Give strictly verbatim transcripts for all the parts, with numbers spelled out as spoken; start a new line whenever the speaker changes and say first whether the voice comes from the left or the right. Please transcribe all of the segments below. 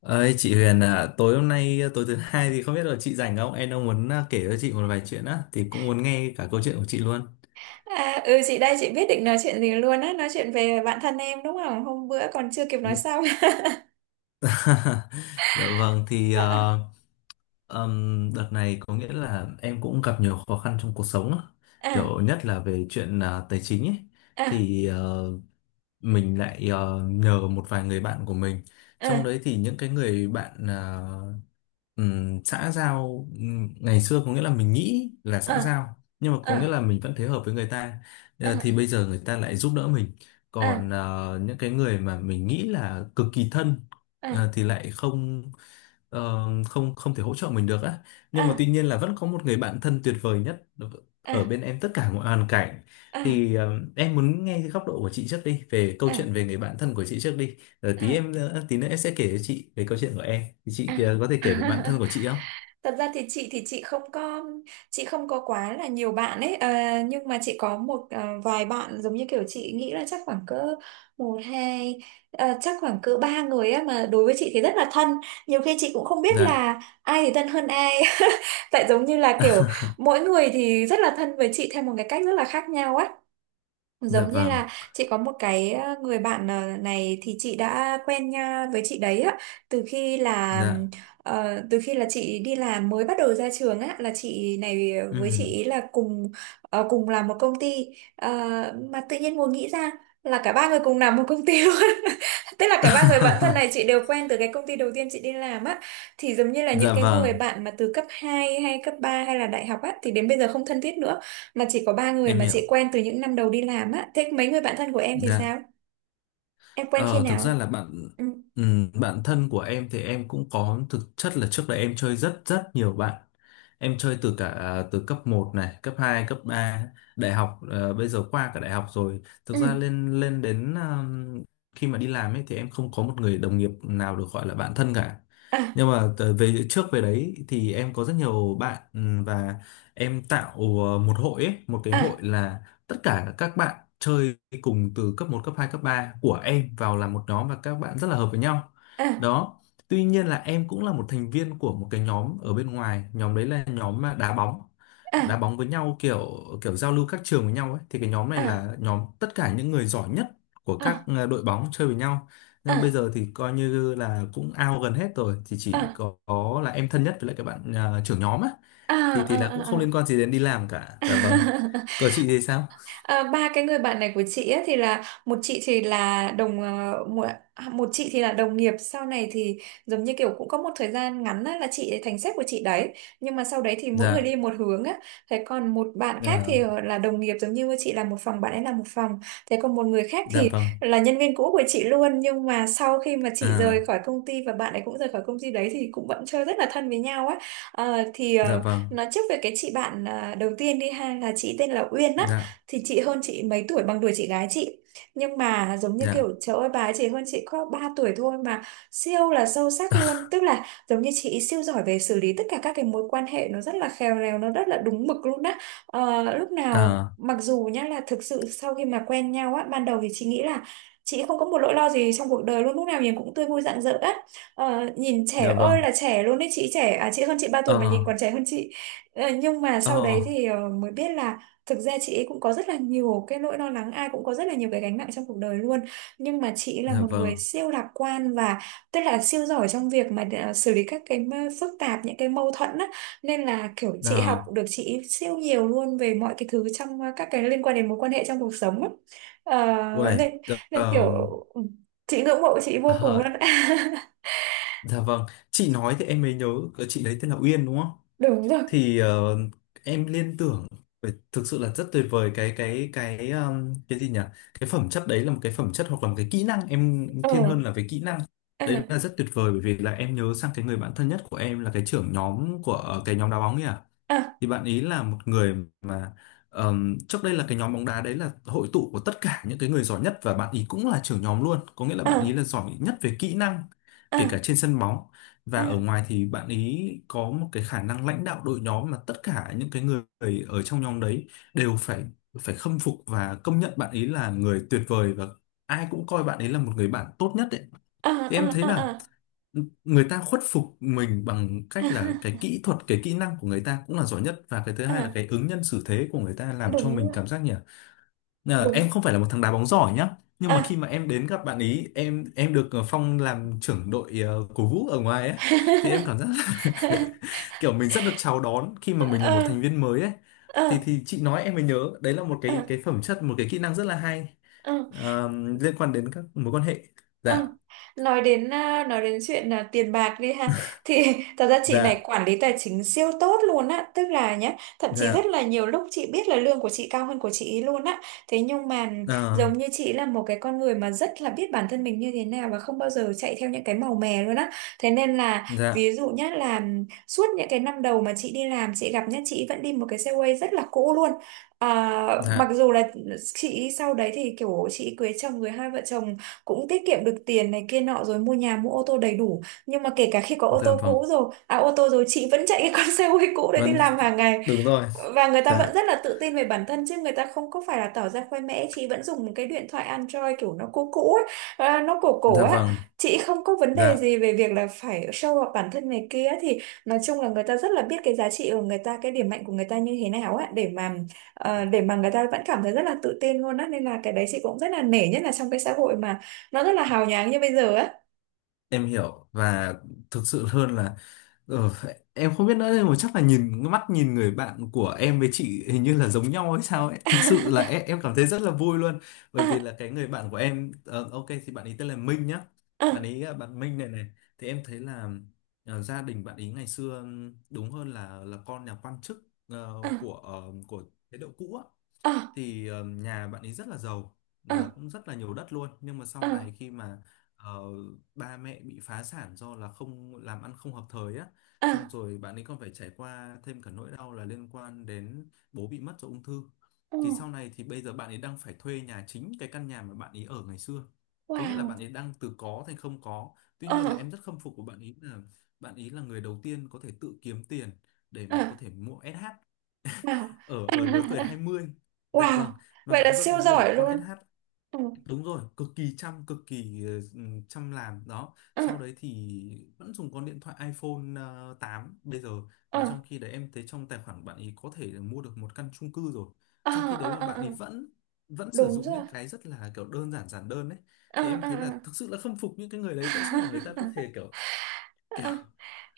left: Ơi chị Huyền à, tối hôm nay tối thứ hai thì không biết là chị rảnh không? Em đang muốn à, kể cho chị một vài chuyện á thì cũng muốn nghe cả câu chuyện của chị luôn.
right: À, ừ, chị đây. Chị biết định nói chuyện gì luôn á, nói chuyện về bạn thân em đúng không, hôm bữa còn chưa kịp nói xong.
left: Dạ vâng thì
right: À,
left: ờ, ừm, đợt này có nghĩa là em cũng gặp nhiều khó khăn trong cuộc sống á.
right: à,
left: Kiểu nhất là về chuyện à, tài chính ấy
right: à,
left: thì ờ, mình lại ờ, nhờ một vài người bạn của mình. Trong
right: à,
left: đấy thì những cái người bạn à, Ừm, xã giao, ừm, ngày xưa có nghĩa là mình nghĩ là xã
right: à,
left: giao nhưng mà có nghĩa
right: à,
left: là mình vẫn thế hợp với người ta. Ờ, thì
right: à,
left: bây giờ người ta lại giúp đỡ mình,
right: à,
left: còn ờ, những cái người mà mình nghĩ là cực kỳ thân,
right: à,
left: ờ, thì lại không, ờ, không không thể hỗ trợ mình được á. Nhưng mà tuy
right: à,
left: nhiên là vẫn có một người bạn thân tuyệt vời nhất ở
right: à,
left: bên em tất cả mọi hoàn cảnh.
right: à,
left: Thì ờ, em muốn nghe cái góc độ của chị trước đi, về câu
right: à,
left: chuyện về người bạn thân của chị trước đi, rồi tí em nữa- tí nữa em sẽ kể cho chị về câu chuyện của em. Thì chị
right: à.
left: ờ, có
right: À.
left: thể kể về bạn thân của chị không?
right: Thật ra thì chị thì chị không có, chị không có quá là nhiều bạn ấy, ờ, nhưng mà chị có một, ờ, vài bạn giống như kiểu chị nghĩ là chắc khoảng cỡ một hai, ờ, chắc khoảng cỡ ba người á, mà đối với chị thì rất là thân, nhiều khi chị cũng không biết
left: Dạ.
right: là ai thì thân hơn ai. Tại giống như là kiểu mỗi người thì rất là thân với chị theo một cái cách rất là khác nhau á.
left: Dạ
right: Giống như
left: vâng.
right: là chị có một cái, ờ, người bạn, ờ, này thì chị đã quen nha với chị đấy á, từ khi là,
left: Dạ.
right: ờ, từ khi là chị đi làm mới bắt đầu ra trường á, là chị này với chị
left: Ừm.
right: ý là cùng, ờ, cùng làm một công ty. Ờ, mà tự nhiên ngồi nghĩ ra là cả ba người cùng làm một công ty luôn. Tức là cả ba người bạn thân này chị đều quen từ cái công ty đầu tiên chị đi làm á, thì giống như là những
left: Dạ
right: cái người
left: vâng,
right: bạn mà từ cấp hai hay cấp ba hay là đại học á thì đến bây giờ không thân thiết nữa, mà chỉ có ba người
left: em
right: mà chị
left: hiểu.
right: quen từ những năm đầu đi làm á. Thế mấy người bạn thân của em thì
left: Dạ.
right: sao? Em quen khi
left: Ờ, Thực ra
right: nào?
left: là bạn
right: Ừ.
left: ừm, bạn thân của em thì em cũng có, thực chất là trước đây em chơi rất rất nhiều bạn. Em chơi từ cả à, từ cấp một này, cấp hai, cấp ba, đại học, ờ, bây giờ qua cả đại học rồi. Thực ra
right: Ừ.
left: lên lên đến ờm, khi mà đi làm ấy thì em không có một người đồng nghiệp nào được gọi là bạn thân cả.
right: À,
left: Nhưng mà tờ- về trước về đấy thì em có rất nhiều bạn, ừm, và em tạo ờ, một hội ấy, một cái hội
right: à,
left: là tất cả các bạn chơi cùng từ cấp một, cấp hai, cấp ba của em vào làm một nhóm, và các bạn rất là hợp với nhau.
right: à,
left: Đó. Tuy nhiên là em cũng là một thành viên của một cái nhóm ở bên ngoài, nhóm đấy là nhóm mà đá bóng. Đá
right: à,
left: bóng với nhau, kiểu kiểu giao lưu các trường với nhau ấy, thì cái nhóm này
right: à,
left: là nhóm tất cả những người giỏi nhất của các
right: à,
left: ờ, đội bóng chơi với nhau. Nhưng mà bây
right: à,
left: giờ thì coi như là cũng out gần hết rồi, thì chỉ
right: à,
left: có, có là em thân nhất với lại các bạn ờ, trưởng nhóm á,
right: à,
left: thì thì là cũng
right: à,
left: không
right: à,
left: liên quan gì đến đi làm cả.
right: à.
left: Dạ vâng. Cờ chị thì sao?
right: À, ba cái người bạn này của chị ấy, thì là một chị thì là đồng, ờ, một, một chị thì là đồng nghiệp, sau này thì giống như kiểu cũng có một thời gian ngắn á, là chị ấy thành sếp của chị đấy, nhưng mà sau đấy thì mỗi người
left: Dạ.
right: đi một hướng á. Thế còn một bạn khác thì,
left: Dạ.
right: ờ, là đồng nghiệp giống như chị, là một phòng bạn ấy là một phòng. Thế còn một người khác
left: Dạ
right: thì
left: vâng.
right: là nhân viên cũ của chị luôn, nhưng mà sau khi mà chị rời
left: À.
right: khỏi công ty và bạn ấy cũng rời khỏi công ty đấy thì cũng vẫn chơi rất là thân với nhau á. Ờ, thì
left: Dạ
right: ờ,
left: vâng.
right: nói trước về cái chị bạn, ờ, đầu tiên đi ha, là chị tên là Uyên á.
left: Dạ.
right: Thì chị hơn chị mấy tuổi, bằng tuổi chị gái chị, nhưng mà giống như kiểu
left: Dạ.
right: trời ơi, bà ấy chỉ hơn chị có ba tuổi thôi mà siêu là sâu sắc luôn. Tức là giống như chị siêu giỏi về xử lý tất cả các cái mối quan hệ, nó rất là khéo léo, nó rất là đúng mực luôn á. Ờ, lúc nào,
left: À.
right: mặc dù nhá, là thực sự sau khi mà quen nhau á ban đầu thì chị nghĩ là chị không có một nỗi lo gì trong cuộc đời luôn, lúc nào nhìn cũng tươi vui rạng rỡ á. Ờ, nhìn
left: Dạ
right: trẻ ơi
left: vâng.
right: là trẻ luôn đấy, chị trẻ à, chị hơn chị ba
left: Ờ.
right: tuổi mà nhìn còn trẻ hơn chị. Ờ, nhưng mà
left: Ờ.
right: sau đấy thì, ờ, mới biết là thực ra chị ấy cũng có rất là nhiều cái nỗi lo lắng, ai cũng có rất là nhiều cái gánh nặng trong cuộc đời luôn. Nhưng mà chị ấy là
left: Dạ
right: một người
left: vâng.
right: siêu lạc quan, và tức là siêu giỏi trong việc mà, à, xử lý các cái mơ- phức tạp, những cái mâu thuẫn á. Nên là kiểu chị học
left: À.
right: được chị ấy siêu nhiều luôn về mọi cái thứ trong, à, các cái liên quan đến mối quan hệ trong cuộc sống á. Ờ,
left: Uầy.
right: nên,
left: Dạ,
right: nên kiểu
left: ờm,
right: ừ, chị ngưỡng mộ chị vô cùng luôn.
left: ờ, dạ vâng, chị nói thì em mới nhớ, cái chị đấy tên là Uyên đúng không?
right: Đúng rồi.
left: Thì ờ, em liên tưởng về- thực sự là rất tuyệt vời, cái cái cái ờm, cái gì nhỉ, cái phẩm chất đấy là một cái phẩm chất hoặc là một cái kỹ năng, em thiên
right: Ừ.
left: hơn là về kỹ năng,
right: À,
left: đấy là rất tuyệt vời. Bởi vì là em nhớ sang cái người bạn thân nhất của em là cái trưởng nhóm của ờ, cái nhóm đá bóng nhỉ,
right: à,
left: thì bạn ý là một người mà ờm, trước đây là cái nhóm bóng đá đấy là hội tụ của tất cả những cái người giỏi nhất, và bạn ý cũng là trưởng nhóm luôn, có nghĩa là bạn ý
right: à,
left: là giỏi nhất về kỹ năng, kể cả
right: à,
left: trên sân bóng. Và
right: à,
left: ở ngoài thì bạn ý có một cái khả năng lãnh đạo đội nhóm mà tất cả những cái người ở trong nhóm đấy đều phải phải khâm phục và công nhận bạn ý là người tuyệt vời, và ai cũng coi bạn ấy là một người bạn tốt nhất ấy.
right: à,
left: Thì
right: à,
left: em thấy
right: à,
left: là
right: à,
left: người ta khuất phục mình bằng cách là cái
right: à,
left: kỹ thuật, cái kỹ năng của người ta cũng là giỏi nhất, và cái thứ hai là
right: à,
left: cái ứng nhân xử thế của người ta làm cho
right: đúng
left: mình
right: rồi.
left: cảm giác nhỉ, là em
right: Đúng.
left: không phải là một thằng đá bóng giỏi nhá, nhưng
right: Ờ.
left: mà khi mà em đến gặp bạn ý, em em được ờ, Phong làm trưởng đội, ờ, cổ vũ ở ngoài ấy, thì em cảm giác là kiểu mình rất được chào đón khi mà mình là
right: Ờ,
left: một thành viên mới ấy.
right: ờ,
left: Thì thì chị nói em mới nhớ, đấy là một
right: ờ,
left: cái cái phẩm chất, một cái kỹ năng rất là hay,
right: ờ.
left: ờ, liên quan đến các mối quan hệ.
right: Ờ,
left: Dạ.
right: nói đến, à, nói đến chuyện là tiền bạc đi ha, thì thật ra chị
left: Dạ.
right: này quản lý tài chính siêu tốt luôn á. Tức là nhá, thậm chí rất
left: Dạ.
right: là nhiều lúc chị biết là lương của chị cao hơn của chị ấy luôn á. Thế nhưng mà
left: Ờ.
right: giống như chị là một cái con người mà rất là biết bản thân mình như thế nào, và không bao giờ chạy theo những cái màu mè luôn á. Thế nên là,
left: Dạ.
right: ví dụ nhá là suốt những cái năm đầu mà chị đi làm chị gặp nhá, chị vẫn đi một cái xe quay rất là cũ luôn. À, mặc
left: Dạ.
right: dù là chị sau đấy thì kiểu chị cưới chồng, người hai vợ chồng cũng tiết kiệm được tiền này kia nọ, rồi mua nhà mua ô tô đầy đủ, nhưng mà kể cả khi có ô
left: Dạ
right: tô
left: vâng,
right: cũ rồi, à ô tô rồi, chị vẫn chạy cái con xe hơi cũ đấy đi
left: vâng.
right: làm hàng ngày.
left: Đúng rồi.
right: Và người ta vẫn
left: Dạ.
right: rất là tự tin về bản thân, chứ người ta không có phải là tỏ ra khoe mẽ. Chị vẫn dùng một cái điện thoại Android kiểu nó cũ cũ ấy, à, nó cổ cổ
left: Dạ
right: á.
left: vâng.
right: Chị không có vấn đề
left: Dạ,
right: gì về việc là phải show off bản thân này kia. Thì nói chung là người ta rất là biết cái giá trị của người ta, cái điểm mạnh của người ta như thế nào á, để mà, ờ, để mà người ta vẫn cảm thấy rất là tự tin luôn á. Nên là cái đấy chị cũng rất là nể, nhất là trong cái xã hội mà nó rất là hào nhoáng như bây giờ á.
left: em hiểu, và thực sự hơn là ờ, em không biết nữa, nhưng mà chắc là nhìn mắt nhìn người bạn của em với chị hình như là giống nhau hay sao ấy, thực sự là em, em cảm thấy rất là vui luôn, bởi
right: À,
left: vì là cái người bạn của em, ờ, ok, thì bạn ấy tên là Minh nhá, bạn ấy là bạn Minh này này. Thì em thấy là ờ, gia đình bạn ấy ngày xưa, ừm, đúng hơn là là con nhà quan chức ờ,
right: à,
left: của ờ, của chế độ cũ á.
right: à,
left: Thì ờ, nhà bạn ấy rất là giàu và
right: à,
left: cũng rất là nhiều đất luôn, nhưng mà
right: à,
left: sau
right: à,
left: này khi mà ờ, ba mẹ bị phá sản do là không làm ăn, không hợp thời á, xong
right: à,
left: rồi bạn ấy còn phải trải qua thêm cả nỗi đau là liên quan đến bố bị mất do ung thư.
right: à,
left: Thì sau này thì bây giờ bạn ấy đang phải thuê nhà, chính cái căn nhà mà bạn ấy ở ngày xưa, có nghĩa là
right: wow,
left: bạn ấy đang từ có thành không có. Tuy nhiên là
right: à,
left: em rất khâm phục của bạn ấy là bạn ấy là người đầu tiên có thể tự kiếm tiền để mà có
right: à.
left: thể mua es hát
right: Wow.
left: ở ở lứa tuổi hai mươi Dạ
right: Wow.
left: vâng. Mà
right: Vậy
left: bạn
right: là
left: có thể
right: siêu
left: mua được
right: giỏi
left: con
right: luôn.
left: ét hát,
right: Ừ.
left: đúng rồi, cực kỳ chăm, cực kỳ ờ, ừ, chăm làm đó.
right: Ừ.
left: Sau đấy thì vẫn dùng con điện thoại iPhone ờ, tám bây giờ,
right: Ừ.
left: mà trong khi đấy em thấy trong tài khoản bạn ấy có thể là mua được một căn chung cư rồi,
right: Ờ,
left: trong khi
right: ờ,
left: đấy mà
right: ờ,
left: bạn
right: ờ.
left: ấy vẫn vẫn sử
right: Đúng
left: dụng
right: rồi.
left: những cái rất là kiểu đơn giản, giản đơn đấy.
right: Ờ,
left: Thì em
right: ờ,
left: thấy là thực sự là khâm phục những cái người
right: ờ.
left: đấy, tại sao mà người ta có thể kiểu kiểu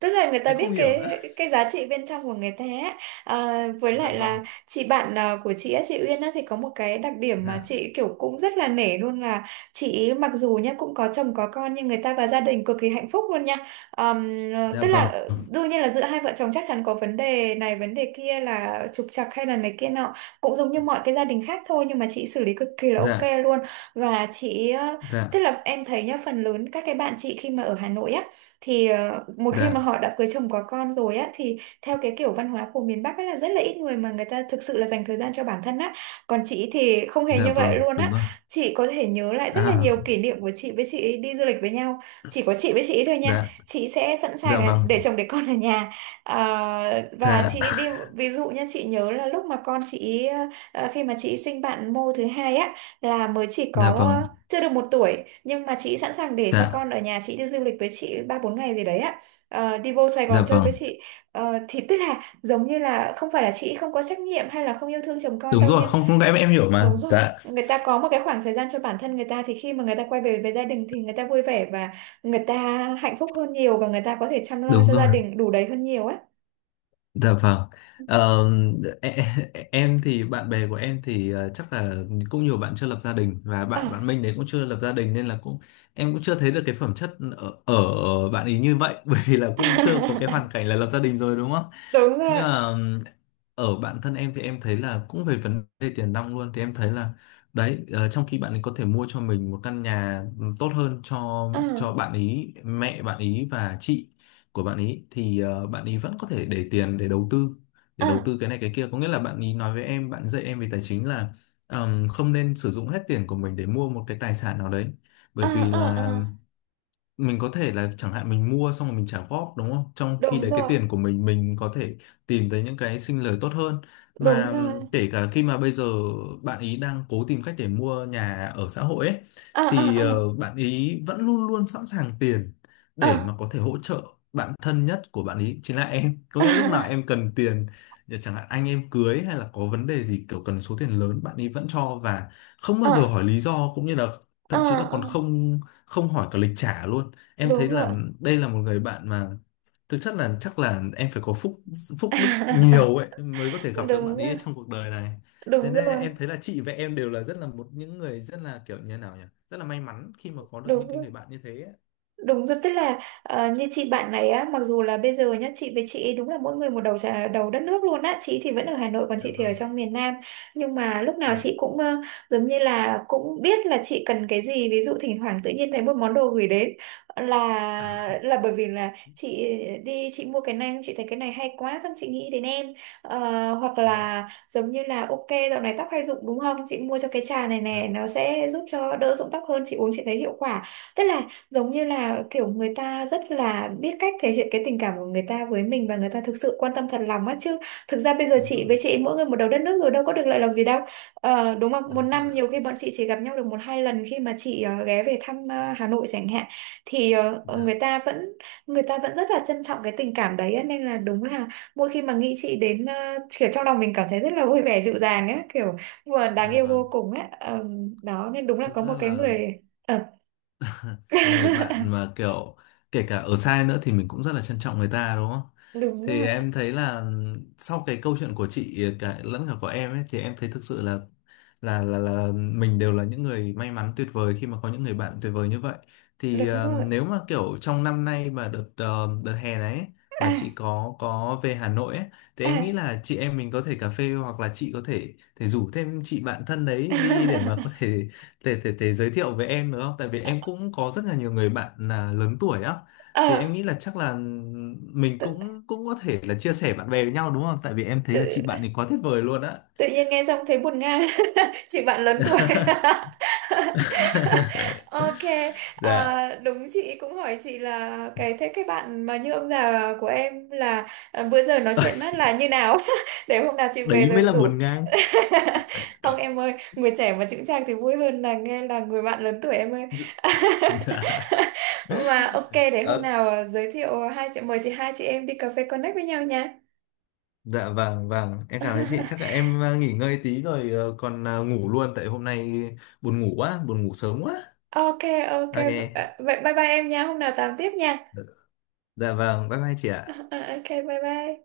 right: Tức là người ta
left: em không
right: biết
left: hiểu nữa.
right: cái cái giá trị bên trong của người ta ấy. À, với
left: Dạ
right: lại
left: vâng.
right: là chị bạn, à, của chị á, chị Uyên á, thì có một cái đặc điểm mà
left: Dạ.
right: chị kiểu cũng rất là nể luôn, là chị mặc dù nhá cũng có chồng có con, nhưng người ta và gia đình cực kỳ hạnh phúc luôn nha. Ờm, ờ,
left: Dạ
right: tức là,
left: vâng.
right: ờ, đương nhiên là giữa hai vợ chồng chắc chắn có vấn đề này vấn đề kia, là trục trặc hay là này kia nọ, cũng giống như mọi cái gia đình khác thôi, nhưng mà chị xử lý cực kỳ là ok
left: Dạ.
right: luôn. Và chị, ờ, tức
left: Dạ.
right: là em thấy nhá, phần lớn các cái bạn chị khi mà ở Hà Nội á, thì ờ, một khi mà
left: Dạ.
right: họ đã cưới chồng có con rồi á, thì theo cái kiểu văn hóa của miền Bắc á là rất là ít người mà người ta thực sự là dành thời gian cho bản thân á. Còn chị thì không hề
left: Dạ
right: như vậy
left: vâng,
right: luôn
left: đúng
right: á.
left: rồi.
right: Chị có thể nhớ lại rất là nhiều
left: À.
right: kỷ niệm của chị với chị ấy đi du lịch với nhau, chỉ có chị với chị ấy thôi nha.
left: Dạ.
right: Chị sẽ sẵn sàng
left: Dạ
right: là
left: vâng.
right: để chồng để con ở nhà. Ờ, và
left: Dạ.
right: chị ấy đi. Ví dụ nha, chị nhớ là lúc mà con chị ấy, ờ, khi mà chị ấy sinh bạn mô thứ hai á, là mới chỉ
left: Dạ
right: có
left: vâng.
right: chưa được một tuổi, nhưng mà chị sẵn sàng để cho
left: Dạ.
right: con ở nhà, chị đi du lịch với chị ba bốn ngày gì đấy á. Ờ, đi vô Sài
left: Dạ
right: Gòn chơi với
left: vâng.
right: chị. Ờ, thì tức là giống như là không phải là chị không có trách nhiệm hay là không yêu thương chồng con
left: Đúng
right: đâu,
left: rồi,
right: nhưng
left: không, không, em em hiểu mà.
right: đúng rồi,
left: Dạ,
right: người ta có một cái khoảng thời gian cho bản thân người ta, thì khi mà người ta quay về với gia đình thì người ta vui vẻ, và người ta hạnh phúc hơn nhiều, và người ta có thể chăm lo
left: đúng
right: cho gia
left: rồi,
right: đình đủ đầy hơn nhiều á.
left: dạ vâng. Ờ, em, em thì bạn bè của em thì ờ, chắc là cũng nhiều bạn chưa lập gia đình, và
right: Ờ.
left: bạn bạn Minh đấy cũng chưa lập gia đình nên là cũng em cũng chưa thấy được cái phẩm chất ở, ở bạn ấy như vậy bởi vì là cũng chưa có cái hoàn cảnh là lập gia đình rồi, đúng không?
right: Đúng
left: Nhưng
right: rồi.
left: mà ở bản thân em thì em thấy là cũng về vấn đề tiền nong luôn, thì em thấy là đấy, ờ, trong khi bạn ấy có thể mua cho mình một căn nhà tốt hơn cho
right: Ờ,
left: cho bạn ý, mẹ bạn ý và chị của bạn ý, thì ờ, bạn ý vẫn có thể để tiền để đầu tư, để đầu
right: ờ,
left: tư cái này cái kia, có nghĩa là bạn ý nói với em, bạn dạy em về tài chính là ừm, không nên sử dụng hết tiền của mình để mua một cái tài sản nào đấy, bởi
right: ờ,
left: vì
right: ờ, ờ.
left: là mình có thể là chẳng hạn mình mua xong rồi mình trả góp, đúng không? Trong khi
right: Đúng
left: đấy cái
right: rồi,
left: tiền của mình mình có thể tìm thấy những cái sinh lời tốt hơn.
right: đúng
left: Và
right: rồi.
left: kể cả khi mà bây giờ bạn ý đang cố tìm cách để mua nhà ở xã hội ấy,
right: Ờ, ờ,
left: thì
right: ờ,
left: ờ, bạn ý vẫn luôn luôn sẵn sàng tiền
right: ờ.
left: để mà có thể hỗ trợ bạn thân nhất của bạn ý, chính là em. Có nghĩa lúc nào em cần tiền, ờ, chẳng hạn anh em cưới hay là có vấn đề gì kiểu cần số tiền lớn, bạn ý vẫn cho và không bao giờ
right: À,
left: hỏi lý do, cũng như là
right: à,
left: thậm chí là còn
right: à,
left: không không hỏi cả lịch trả luôn. Em thấy
right: đúng
left: là
right: rồi.
left: đây là một người bạn mà thực chất là chắc là em phải có phúc, phúc đức nhiều ấy mới có thể gặp được bạn
right: Đúng
left: ấy ở
right: rồi,
left: trong cuộc đời này. Thế
right: đúng
left: nên
right: rồi,
left: em thấy là chị và em đều là rất là một những người rất là kiểu như nào nhỉ, rất là may mắn khi mà có được
right: đúng
left: những cái
right: rồi.
left: người bạn như thế ấy.
right: Đúng rồi, tức là, ờ, như chị bạn này á, mặc dù là bây giờ nhá, chị với chị ấy đúng là mỗi người một đầu trà, đầu đất nước luôn á, chị thì vẫn ở Hà Nội còn
left: Dạ
right: chị thì ở
left: vâng.
right: trong miền Nam. Nhưng mà lúc nào
left: Dạ.
right: chị cũng, ờ, giống như là cũng biết là chị cần cái gì. Ví dụ thỉnh thoảng tự nhiên thấy một món đồ gửi đến, là là bởi vì là chị đi chị mua cái này, chị thấy cái này hay quá, xong chị nghĩ đến em. Ờ, hoặc
left: Dạ.
right: là giống như là ok, dạo này tóc hay rụng đúng không? Chị mua cho cái trà này nè,
left: Dạ.
right: nó sẽ giúp cho đỡ rụng tóc hơn, chị uống chị thấy hiệu quả. Tức là giống như là kiểu người ta rất là biết cách thể hiện cái tình cảm của người ta với mình, và người ta thực sự quan tâm thật lòng á. Chứ thực ra bây giờ
left: Đúng
right: chị
left: rồi.
right: với chị mỗi người một đầu đất nước rồi, đâu có được lợi lòng gì đâu. Ờ, đúng không, một
left: Đúng
right: năm
left: rồi ạ.
right: nhiều khi bọn chị chỉ gặp nhau được một hai lần, khi mà chị ờ, ghé về thăm, ờ, Hà Nội chẳng hạn, thì ờ, ờ, người
left: Dạ.
right: ta vẫn, người ta vẫn rất là trân trọng cái tình cảm đấy á. Nên là đúng là mỗi khi mà nghĩ chị đến, ờ, kiểu trong lòng mình cảm thấy rất là vui vẻ dịu dàng á, kiểu vừa đáng
left: Dạ
right: yêu
left: vâng.
right: vô cùng á. Ờ, đó, nên đúng là
left: Thực
right: có một
left: ra
right: cái
left: là
right: người, ờ.
left: một người bạn mà kiểu kể cả ở sai nữa thì mình cũng rất là trân trọng người ta đúng không?
right: Đúng
left: Thì
right: rồi,
left: em thấy là sau cái câu chuyện của chị cả lẫn cả của em ấy, thì em thấy thực sự là là là là mình đều là những người may mắn tuyệt vời khi mà có những người bạn tuyệt vời như vậy. Thì
right: đúng
left: ờ,
right: rồi.
left: nếu mà kiểu trong năm nay, mà đợt ờ, đợt hè này ấy, mà
right: À,
left: chị có có về Hà Nội ấy, thì em nghĩ
right: à.
left: là chị em mình có thể cà phê, hoặc là chị có thể thể rủ thêm chị bạn thân đấy đi để mà có thể thể thể thể giới thiệu với em được không? Tại vì em cũng có rất là nhiều người bạn là lớn tuổi á. Thì
right: Ờ,
left: em nghĩ là chắc là mình
right: tự,
left: cũng cũng có thể là chia sẻ bạn bè với nhau đúng không? Tại vì em thấy là chị
right: tự,
left: bạn thì quá tuyệt vời luôn á.
right: tự nhiên nghe xong thấy buồn ngang. Chị bạn lớn tuổi. Ok.
left: Dạ,
right: À, đúng, chị cũng hỏi chị là cái, thế cái bạn mà như ông già của em là, à, bữa giờ nói chuyện á là như nào. Để hôm nào chị về
left: đấy
right: rồi
left: mới là
right: rủ.
left: buồn ngang.
right: Không em ơi, người trẻ mà chững chạc thì vui hơn là nghe là người bạn lớn tuổi em ơi.
left: Dạ.
right: Mà ok, để hôm
left: Ờ,
right: nào, ờ, giới thiệu, hai chị mời chị, hai chị em đi cà phê connect với nhau nha.
left: dạ vâng vâng, em cảm ơn chị. Chắc là em ờ, nghỉ ngơi tí rồi, ờ, còn ờ, ngủ luôn tại hôm nay buồn ngủ quá, buồn ngủ sớm quá.
right: Ok, ok,
left: Ok.
right: vậy bye bye em nha, hôm nào tám tiếp nha.
left: Dạ vâng, bye bye chị ạ.
right: Ok bye bye.